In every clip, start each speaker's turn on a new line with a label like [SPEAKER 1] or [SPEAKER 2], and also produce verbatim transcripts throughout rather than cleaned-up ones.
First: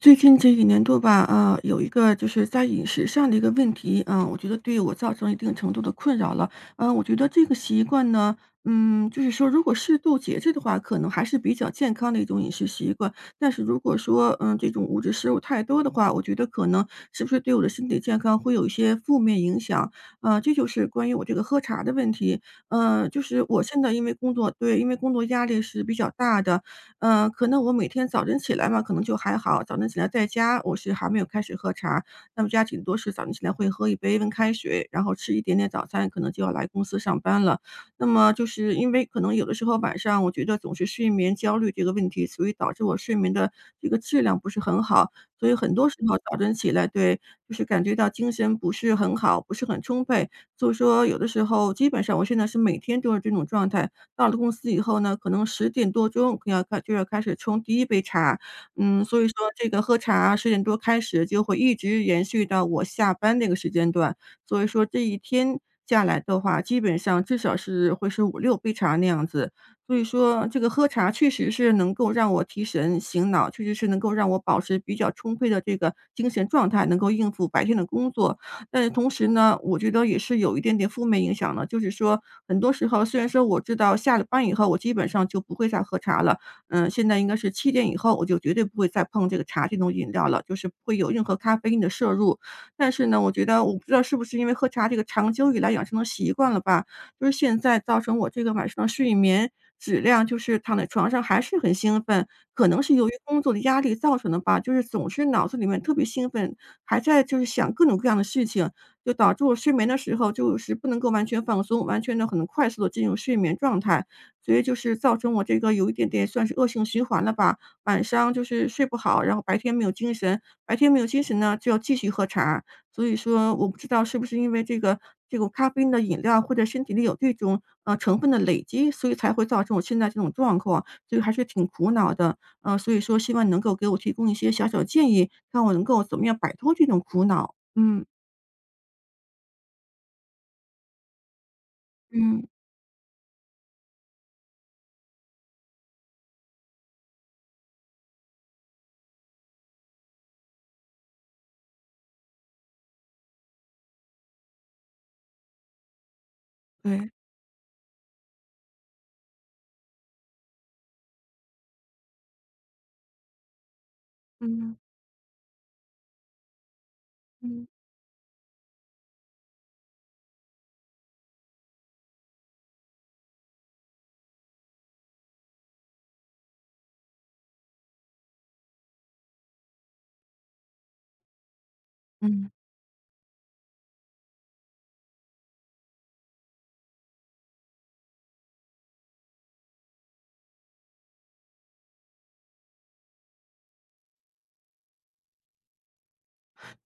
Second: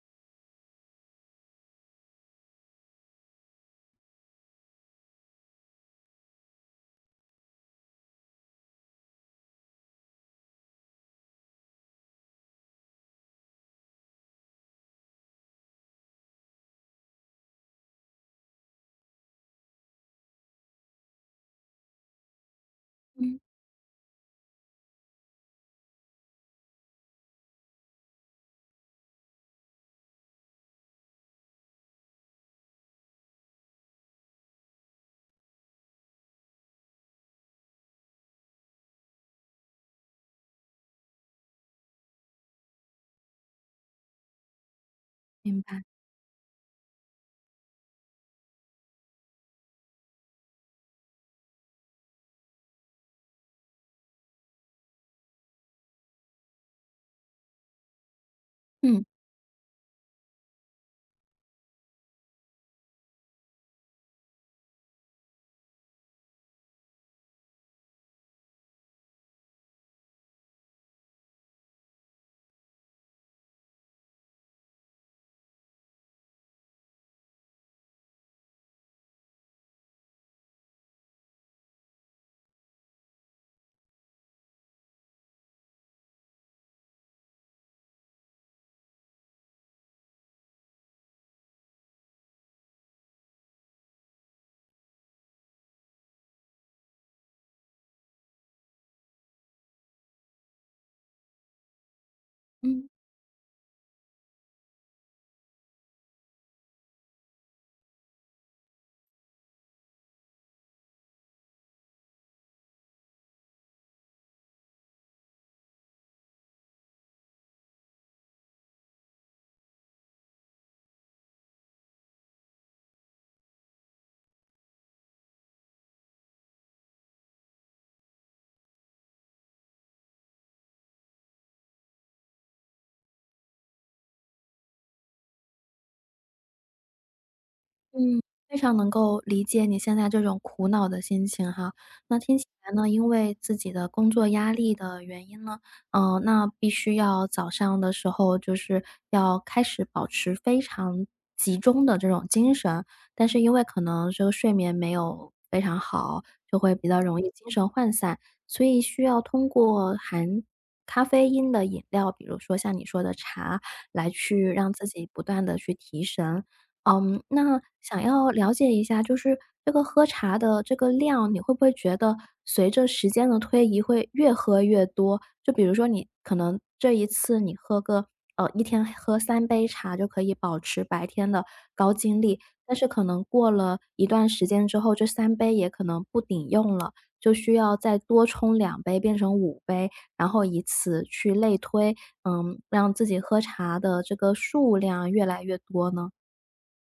[SPEAKER 1] 最近这一年多吧，啊，有一个就是在饮食上的一个问题，嗯，我觉得对我造成一定程度的困扰了。嗯，我觉得这个习惯呢，嗯，就是说如果适度节制的话，可能还是比较健康的一种饮食习惯。但是如果说，嗯，这种物质摄入太多的话，我觉得可能是不是对我的身体健康会有一些负面影响。呃，这就是关于我这个喝茶的问题。呃，就
[SPEAKER 2] 嗯，
[SPEAKER 1] 是我现在因为工作对，因为工作压力是比较大的，嗯，可能我每天早晨起来嘛，可能就还好，早晨起来在家我是还没有开始喝茶，那么家顶多是早晨起来会喝一杯温开水，然后吃一点点早餐，可能就要来公司上班了。那么就是因为可能有的时候晚上我觉得总是睡眠焦虑这个问题，所以导致我睡眠的这个质量不是很好，所以
[SPEAKER 2] 明
[SPEAKER 1] 很
[SPEAKER 2] 白。
[SPEAKER 1] 多时候早晨起来，对，就是感觉到精神不是很好，不是很充沛，所以说有的时候基本上我现在是每天都是这种状态，到了公司以后呢，可能十点多钟要开就要开始冲第一杯茶。
[SPEAKER 2] 嗯，
[SPEAKER 1] 嗯，所以说这个喝茶十点多开始，就会一直延续到我下班那个时间段。所以说这一天下来的话，基本上至少是会是五六杯茶那样子。所以说这个喝茶确实是能够让我提神醒脑，确实是能够让我保持比较充沛的这个精神状态，能够应付白天的工作。但是同时呢，我觉得也是有一点点负面影响的，就是说很多时候虽然说我知道下了班以后，我基本上就不会再喝茶了，嗯，现在应该是七点以后，我就绝对不会再碰这个茶这种饮料了，就是不会有任何咖啡因的摄入。但是呢，我觉得我不知道是不是因为喝茶这个长久以来养成的习惯了吧，就是现在造成我这个晚上睡眠质量就是躺在床上还是很兴奋，可能
[SPEAKER 2] 嗯。
[SPEAKER 1] 是由于工作的压力造成的吧，就是总是脑子里面特别兴奋，还在就是想各种各样的事情，就导致我睡眠的时候就是不能够完全放松，完全的很快速的进入睡眠状态。所以就是造成我这个有一点点算是恶性循环了吧，晚上就是睡不好，然后白天没有精神，白天没有精神呢，就要继续喝茶，所以说我不知道是不是因为这个这种咖啡因的饮料或者身体里有这种，呃，成分的累积，所以才会造成我现在这种状况，所以还是挺苦恼的。呃，所以说希望你能够给我提供一些小小建议，看我能够怎么样摆脱这种苦恼。嗯。
[SPEAKER 2] 嗯，非常能够理解你现在这种苦恼的心情哈。那听起
[SPEAKER 1] 嗯，
[SPEAKER 2] 来呢，因为自己的工作压力的原因呢，嗯、那必须要早上的时候就是要开始保持非常集中的这种精神，但是因为可能这个睡眠没有非常好，就会比较
[SPEAKER 1] 对，
[SPEAKER 2] 容易精神涣散，所以需要通过含咖啡因的饮料，比如说像你说的茶，来去让
[SPEAKER 1] 嗯，
[SPEAKER 2] 自己不断的去提神。嗯，那
[SPEAKER 1] 嗯。
[SPEAKER 2] 想要了解一下，就是这个喝茶的这个量，你会不会觉得随着时间的推移会越喝越多？就比如说你可能这一次你喝个呃，一天喝三杯茶就可以保持白天的高精力，
[SPEAKER 1] 嗯。
[SPEAKER 2] 但是可能过了一段时间之后，这三杯也可能不顶用了，就需要再多冲两杯变成五杯，然后以此去类推，嗯，让自己喝茶的这个数量越来越多呢？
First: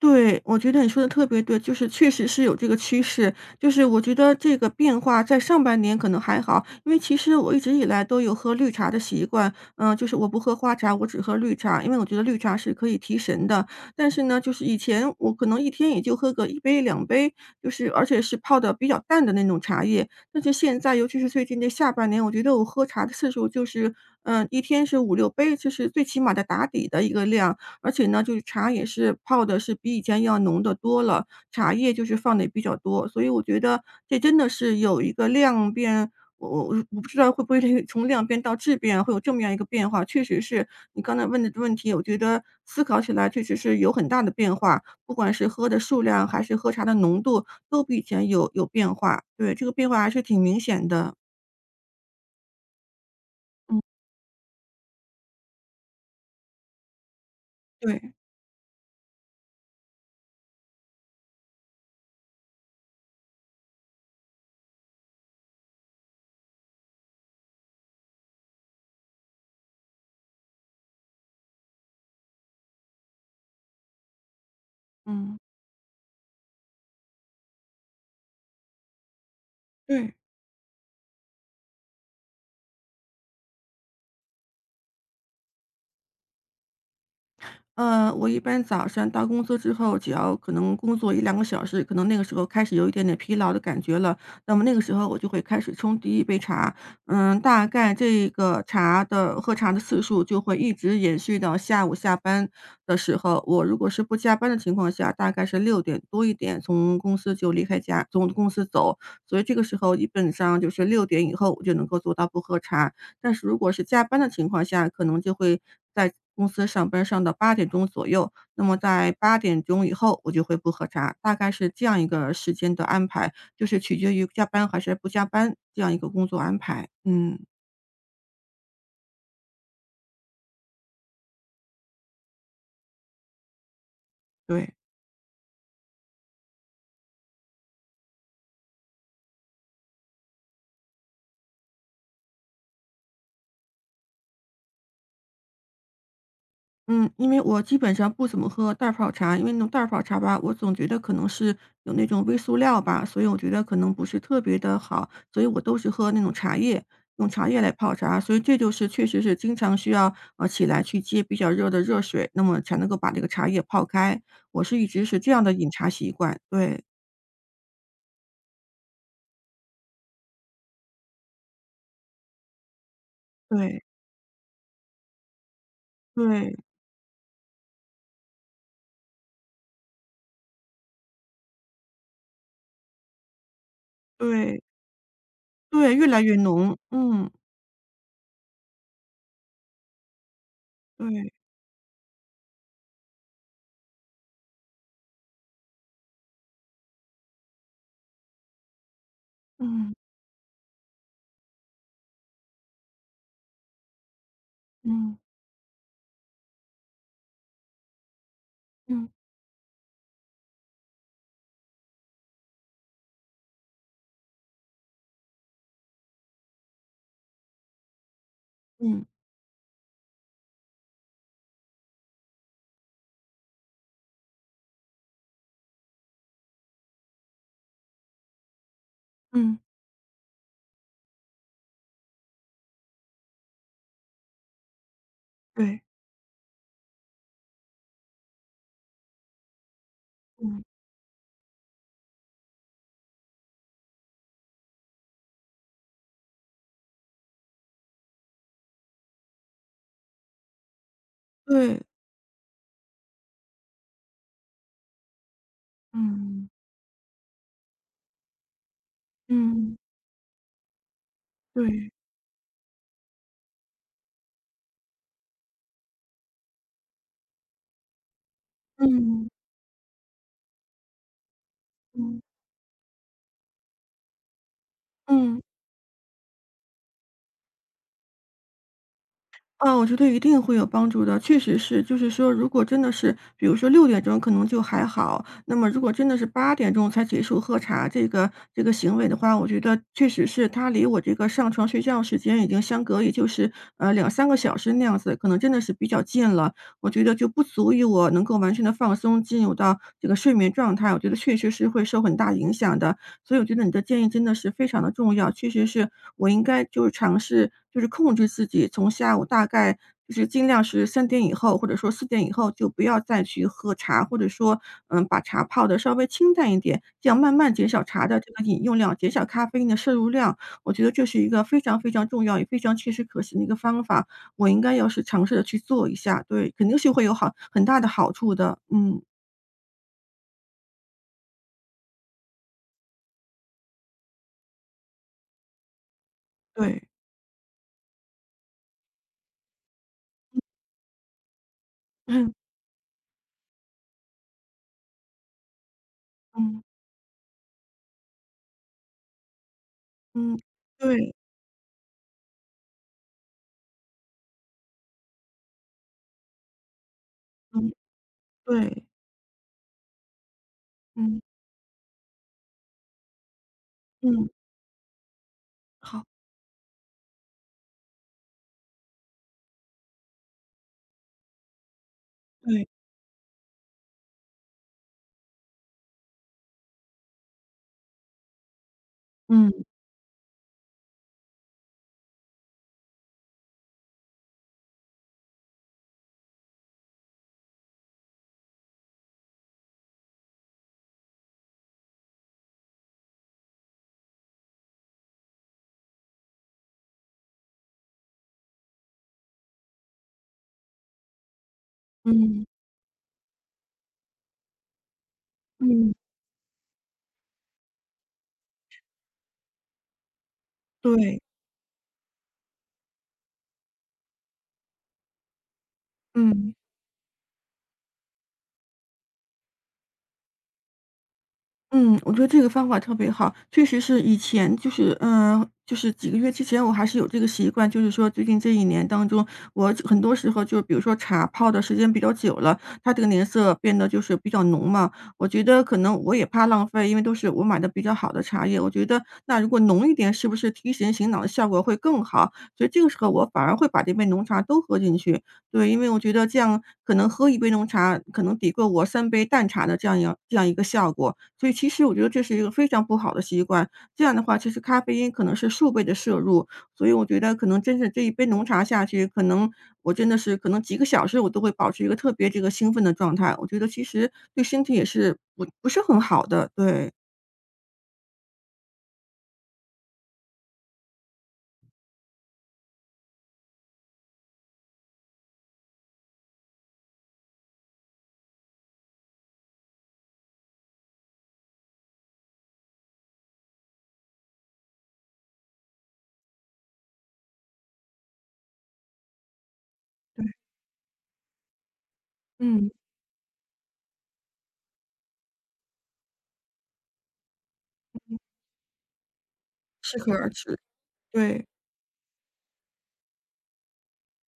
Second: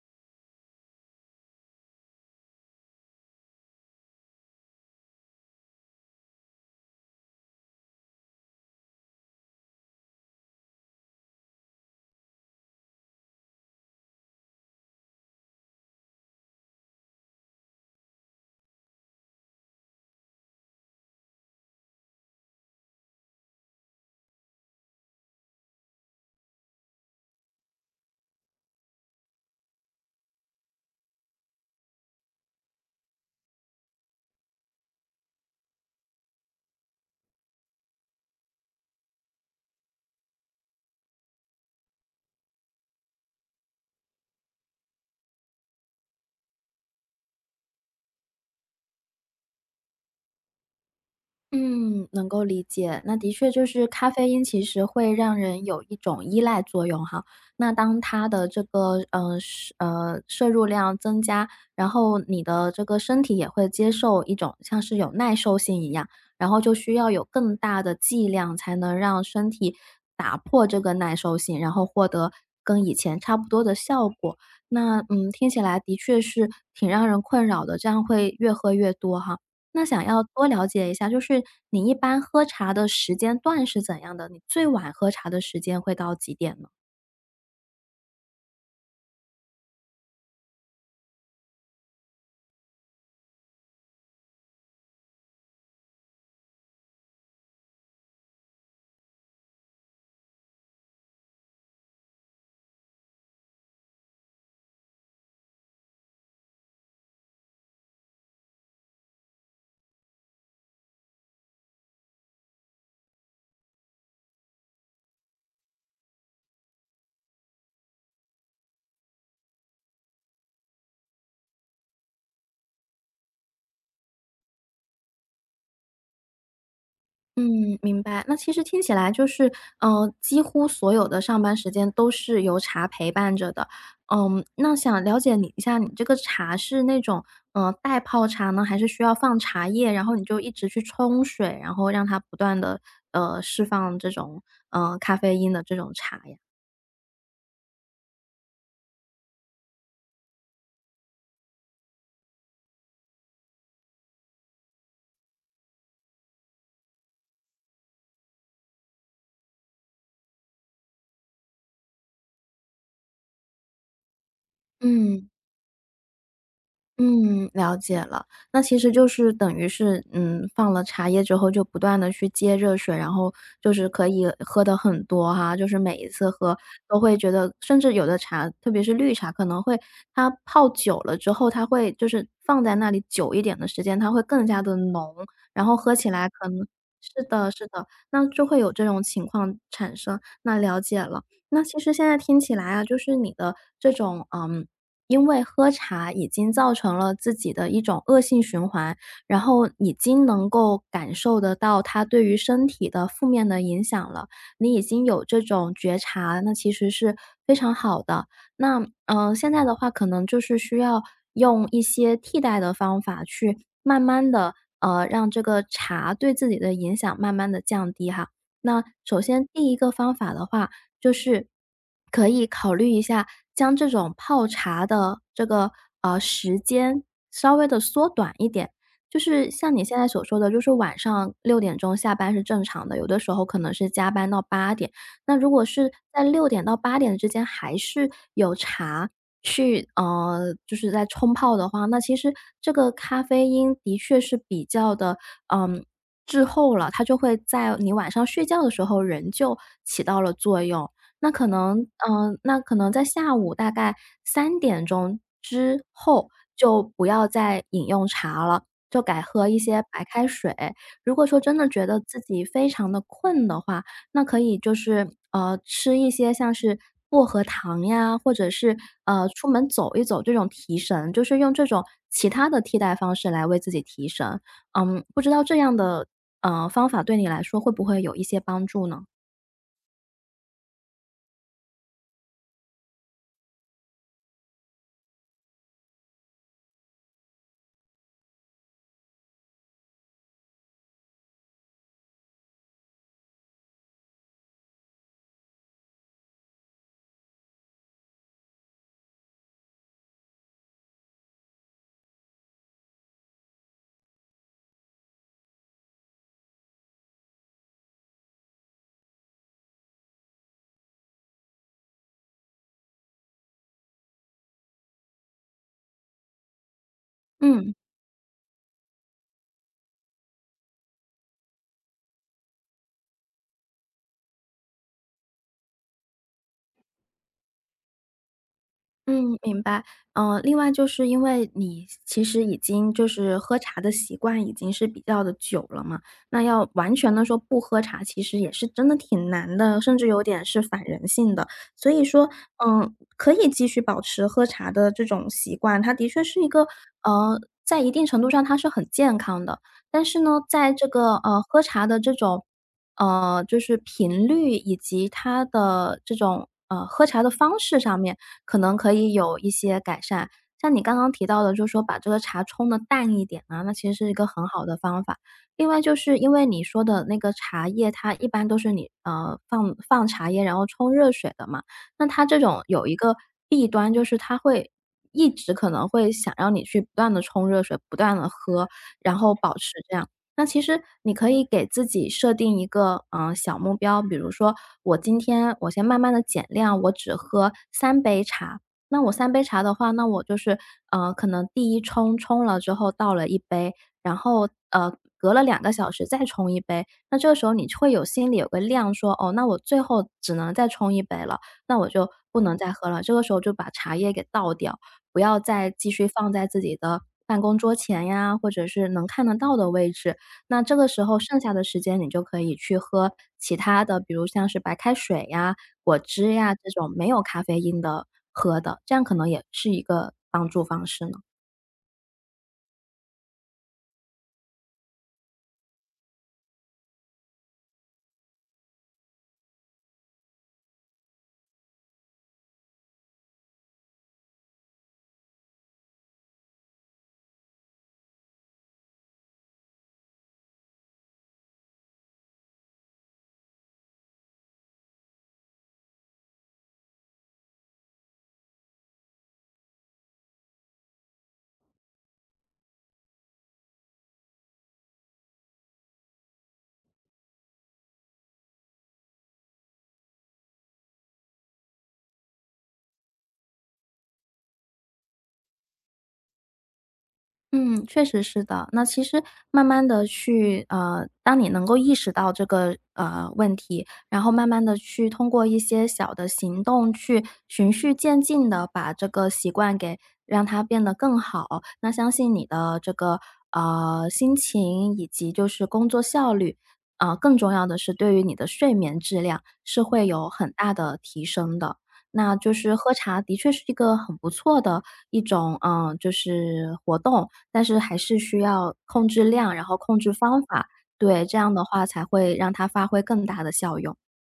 [SPEAKER 1] 对，我觉得你说的特别对，就是确实是有这个趋势。就是我觉得这个变化在上半年可能还好，因为其实我一直以来都有喝绿茶的习惯，嗯，就是我不喝花茶，我只喝绿茶，因为我觉得绿茶是可以提神的。但是呢，就是以前我可能一天也就喝个一杯、两杯，就是而且是泡的比较淡的那种茶叶。但是现在，尤其是最近这下半年，我觉得我喝茶的次数就是，嗯，一天是五六杯，这是最起码的打底的一个量。而且呢，就是茶也是泡的是比以前要浓得多了，茶叶就是放的也比较多，所以我觉得这真的是有一个量变我我我不知道会不会这个从量变到质变会有这么样一个变化。确实是你刚才问的问题，我觉得思考起来确实是有很大的变化，不管是喝的数量还是喝茶的浓度，都比以前有有变化。对，这个变化还是挺明显的。
[SPEAKER 2] 嗯，能够理解。那的确就
[SPEAKER 1] 嗯。
[SPEAKER 2] 是咖啡因其实会让人有一种依赖作用哈。那当
[SPEAKER 1] 对，
[SPEAKER 2] 它的这个，嗯摄呃，摄入量增加，然后你的这个身体也会接受一种像是有耐受性一样，然后就需要有更大的剂量才能让身体打破这个耐受性，然后获得跟以前差不多的效果。那，嗯，
[SPEAKER 1] 嗯。
[SPEAKER 2] 听起来的确是挺让人困扰的，这样会越喝越多哈。那想
[SPEAKER 1] 对。
[SPEAKER 2] 要多了解一下，就是你一般喝茶的时间段是怎样的？你最晚喝茶的时间会到几点呢？
[SPEAKER 1] 呃，我一般早上到公司之后，只要可能工作一两个小时，可能那个时候开始有一点点疲劳的感觉了，那么那个时候我就会开始冲第一杯茶。嗯，大概这个茶的喝茶的次数就会一直延续到下午下班的时候。我如果是不加班的情况下，大概是六点多一点从公司就离开家从公司走，所以这个时候基本上就是六点以后我就能够做到不喝茶。但是如果是加班的情况下，可能就会在公司上班上到八点钟左右，那么在八点钟以后我就会不喝茶，大概是这样一个时间的安排，就是取决于加班还是不加班这样一个工作安排。嗯，
[SPEAKER 2] 嗯，明白。那其实听起来就是，呃，几乎所有的上班时间都是由茶陪伴着的。嗯，那
[SPEAKER 1] 对。
[SPEAKER 2] 想了解你一下，你这个茶是那种，呃，袋泡茶呢，还是需要放茶叶，然后你就一直去冲水，然后让它不断的，呃，释放这种，呃，咖啡因的这种茶呀？
[SPEAKER 1] 嗯，因为我基本上不怎么喝袋儿泡茶，因为那种袋儿泡茶吧，我总觉得可能是有那种微塑料吧，所以我觉得可能不是特别的好，所以我都是喝那种茶叶，用茶叶来泡茶。所以这就是确实是经常需要，呃，起来去接比较热的热水，那么才能够把这个茶叶泡开。我是一直是
[SPEAKER 2] 嗯，
[SPEAKER 1] 这样的饮茶习惯，对，
[SPEAKER 2] 嗯，了解了。那其实就是等于是，嗯，放了茶叶之后就不断的去接热水，然后就
[SPEAKER 1] 对，
[SPEAKER 2] 是可以喝的很多哈，就是每一次喝
[SPEAKER 1] 对，
[SPEAKER 2] 都会觉得甚至有的茶，特别是绿茶，可能会它泡久了之后，它会就是放在那里久一点的时间，它会更加
[SPEAKER 1] 对，
[SPEAKER 2] 的浓，然后喝
[SPEAKER 1] 对，越
[SPEAKER 2] 起
[SPEAKER 1] 来
[SPEAKER 2] 来
[SPEAKER 1] 越
[SPEAKER 2] 可能
[SPEAKER 1] 浓，
[SPEAKER 2] 是
[SPEAKER 1] 嗯，
[SPEAKER 2] 的是的，那就会有这种情况产生，那了解了。
[SPEAKER 1] 对，
[SPEAKER 2] 那其实现在听起来啊，就是你的这种。嗯。因为喝茶已经造成了自己的一种恶性循环，然后已
[SPEAKER 1] 嗯，
[SPEAKER 2] 经能够感受得到它对于身体的负面的影响了。你已经
[SPEAKER 1] 嗯，
[SPEAKER 2] 有这种觉察，那其实是非常好的。那
[SPEAKER 1] 嗯，
[SPEAKER 2] 嗯、呃现在的话可能就是需要用一些替代的方法去慢慢的呃让这个茶对自己的影响慢慢的降低哈。那
[SPEAKER 1] 嗯，
[SPEAKER 2] 首先第一个方法的话，就是可以考虑一下，将这种泡茶的这个，呃，时间稍微的缩短一点。就是
[SPEAKER 1] 嗯，
[SPEAKER 2] 像你现在所说的，就是晚上六点钟下班是正常的，有的时候可能是加班到八点。那如果
[SPEAKER 1] 对，
[SPEAKER 2] 是在六点到八点之间还是有茶去呃，
[SPEAKER 1] 嗯，
[SPEAKER 2] 就是在冲泡的话，那其实这个咖啡因的确是比较的嗯，滞后了，它就会在你晚上睡觉的时候仍旧起到了作用。那可能
[SPEAKER 1] 对，
[SPEAKER 2] 嗯，那可能在下午大概三点钟之后，
[SPEAKER 1] 嗯。
[SPEAKER 2] 就不要再饮用茶了，就改喝一
[SPEAKER 1] 嗯，
[SPEAKER 2] 些白开水。如果说真的觉
[SPEAKER 1] 对，
[SPEAKER 2] 得自己非常的困的话，那可以就是，呃，吃一些像是薄荷糖呀，或者是，呃，
[SPEAKER 1] 嗯，
[SPEAKER 2] 出门走一走这种提神，就是用这种
[SPEAKER 1] 嗯，
[SPEAKER 2] 其他的替代方式来为自己提神。嗯，不知
[SPEAKER 1] 嗯，
[SPEAKER 2] 道这样的，呃，方法对你来说会不会有一些帮助呢？
[SPEAKER 1] 啊，我觉得一定会有帮助的，确实是。就是说如果真的是比如说六点钟可能就还好，那么如果真的是八点钟才结束喝茶这个这个行为的话，我觉得确实是它离我这个上床睡觉时间已经相隔也就是，呃两三个小时那样子，可能真的是比较近了。我觉得就不足以我能够完全的放松，进入到这个睡眠状态，我觉得确实是会受很大影响的。所以我觉得你的建议真的是非常的重要，确实是我应该就是尝试，就是控制自己，从下午大概就是尽量是三点以后，或者说四点以后，就不要再去喝茶，或者说，嗯，把茶泡的稍微清淡一点，这样慢慢减
[SPEAKER 2] 嗯。
[SPEAKER 1] 少茶的这个饮用量，减少咖啡因的摄入量。我觉得这是一个非常非常重要也非常切实可行的一个方法，我应该要是尝试的去做一下，对，肯定是会有好很大的好处的。嗯，
[SPEAKER 2] 嗯，明白。嗯，另外就是因为你其实已经就是喝茶的习惯已经是比较的久了嘛，那要
[SPEAKER 1] 对，
[SPEAKER 2] 完全的说不喝茶，其实也是真的挺难的，甚至有点是反人性的。所以说，
[SPEAKER 1] 嗯
[SPEAKER 2] 嗯，可以继续保持喝茶的这种习惯，它的确是一
[SPEAKER 1] 嗯
[SPEAKER 2] 个呃，在一定程度上它是很健康的。但是
[SPEAKER 1] 嗯，
[SPEAKER 2] 呢，在这
[SPEAKER 1] 对，
[SPEAKER 2] 个，呃，喝茶的这种呃，就是频率以及它的这种，呃，喝茶的方
[SPEAKER 1] 嗯
[SPEAKER 2] 式上面，可能
[SPEAKER 1] 对。
[SPEAKER 2] 可以有一些改善。像你刚刚
[SPEAKER 1] 嗯，
[SPEAKER 2] 提到的，就是说把这个茶冲的淡一点啊，那其实是一个
[SPEAKER 1] 嗯，
[SPEAKER 2] 很好的方法。另外就
[SPEAKER 1] 好，
[SPEAKER 2] 是因为你说的那个茶叶，它一般都是你，呃，放放茶叶，然后冲热水的嘛，那它这种
[SPEAKER 1] 对，
[SPEAKER 2] 有一个弊端，就是它会一直可能会想让你去不断的冲热水，不断的喝，然后
[SPEAKER 1] 嗯，
[SPEAKER 2] 保持这样。那其实你可以给自己设定一个，嗯呃小目标，比如说我今天我先慢慢的减量，我只喝三杯茶。那我三杯茶的话，那我就是，呃，可能第一冲冲了之后倒了一杯，然后，呃，隔了两个小时再冲一杯。那这个时候你会有心里有个量说，哦，那我最后只能再冲一杯了，那我就不
[SPEAKER 1] 嗯，
[SPEAKER 2] 能再喝了。这个时候就把茶叶给倒掉，不要再继
[SPEAKER 1] 嗯，
[SPEAKER 2] 续放在自己的办公桌前呀，或者是能看得到的位置。那这个时候
[SPEAKER 1] 对，
[SPEAKER 2] 剩下的时间，你就可以去喝其他的，比如像是白开水呀、果汁呀
[SPEAKER 1] 嗯。
[SPEAKER 2] 这种没有咖啡因的喝的，这样可能也是一个帮助方式呢。
[SPEAKER 1] 嗯，我觉得这个方法特别好，确实是以前就是嗯，就是几个月之前我还是有这个习惯，就是说最近这一年当中，我很多时候就比如说茶泡的时间比较久了，它这个颜色变得就是比较浓嘛。我觉得可能我也怕浪费，因为都是我买的比较好的茶叶，我觉得那如果浓一点，是不是提神醒脑的效果会更好？所以这个时候我反而会把这杯浓茶都喝进去，对，因为我觉得这样可能喝一杯浓茶，可能抵过我三杯淡茶的这样一这样一个效果。所以其实我觉得这是一个非常不好的习惯，这样的话，其实咖啡因可能是数倍的摄入，所以我觉得可能真是这一杯浓茶下去，可能我真的是可能几个小时我都会保持一个特别这个兴奋的状态，我觉得其实对身体也是不不是很好的，对，
[SPEAKER 2] 嗯，确实是的。那其实慢慢的去呃，当你能够意识到这个，呃，问题，然后慢慢的去通过一些小的行动去循序渐进的把这个习惯给让它变得更好，那相信你的这个，呃，心情以及就是工作效率，啊，更重要的是对于你的睡眠质量是会有
[SPEAKER 1] 对。
[SPEAKER 2] 很大的提升的。那就
[SPEAKER 1] 嗯。
[SPEAKER 2] 是喝茶的确是一个很不错的一种，嗯，就是活动，但是还是需要控制量，然后控
[SPEAKER 1] 适
[SPEAKER 2] 制
[SPEAKER 1] 可而
[SPEAKER 2] 方
[SPEAKER 1] 止，
[SPEAKER 2] 法，对，这
[SPEAKER 1] 对。
[SPEAKER 2] 样的话才会让它发挥更大的效用。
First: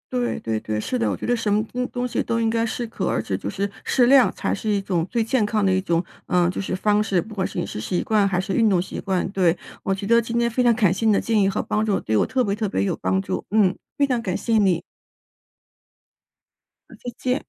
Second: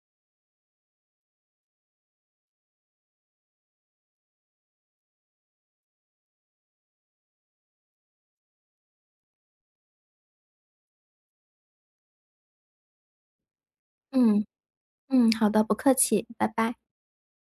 [SPEAKER 1] 对对对，是的，我觉得什么东东西都应该适可而止，就是适量才是一种最健康的一种，嗯，就是方式，不管是饮食习惯还是运动习惯。对，我觉得今天非常感谢你的建议和帮助，对我特别特别有帮助。嗯，非常感
[SPEAKER 2] 嗯，
[SPEAKER 1] 谢你，
[SPEAKER 2] 嗯，好的，不客气，拜拜。
[SPEAKER 1] 再见。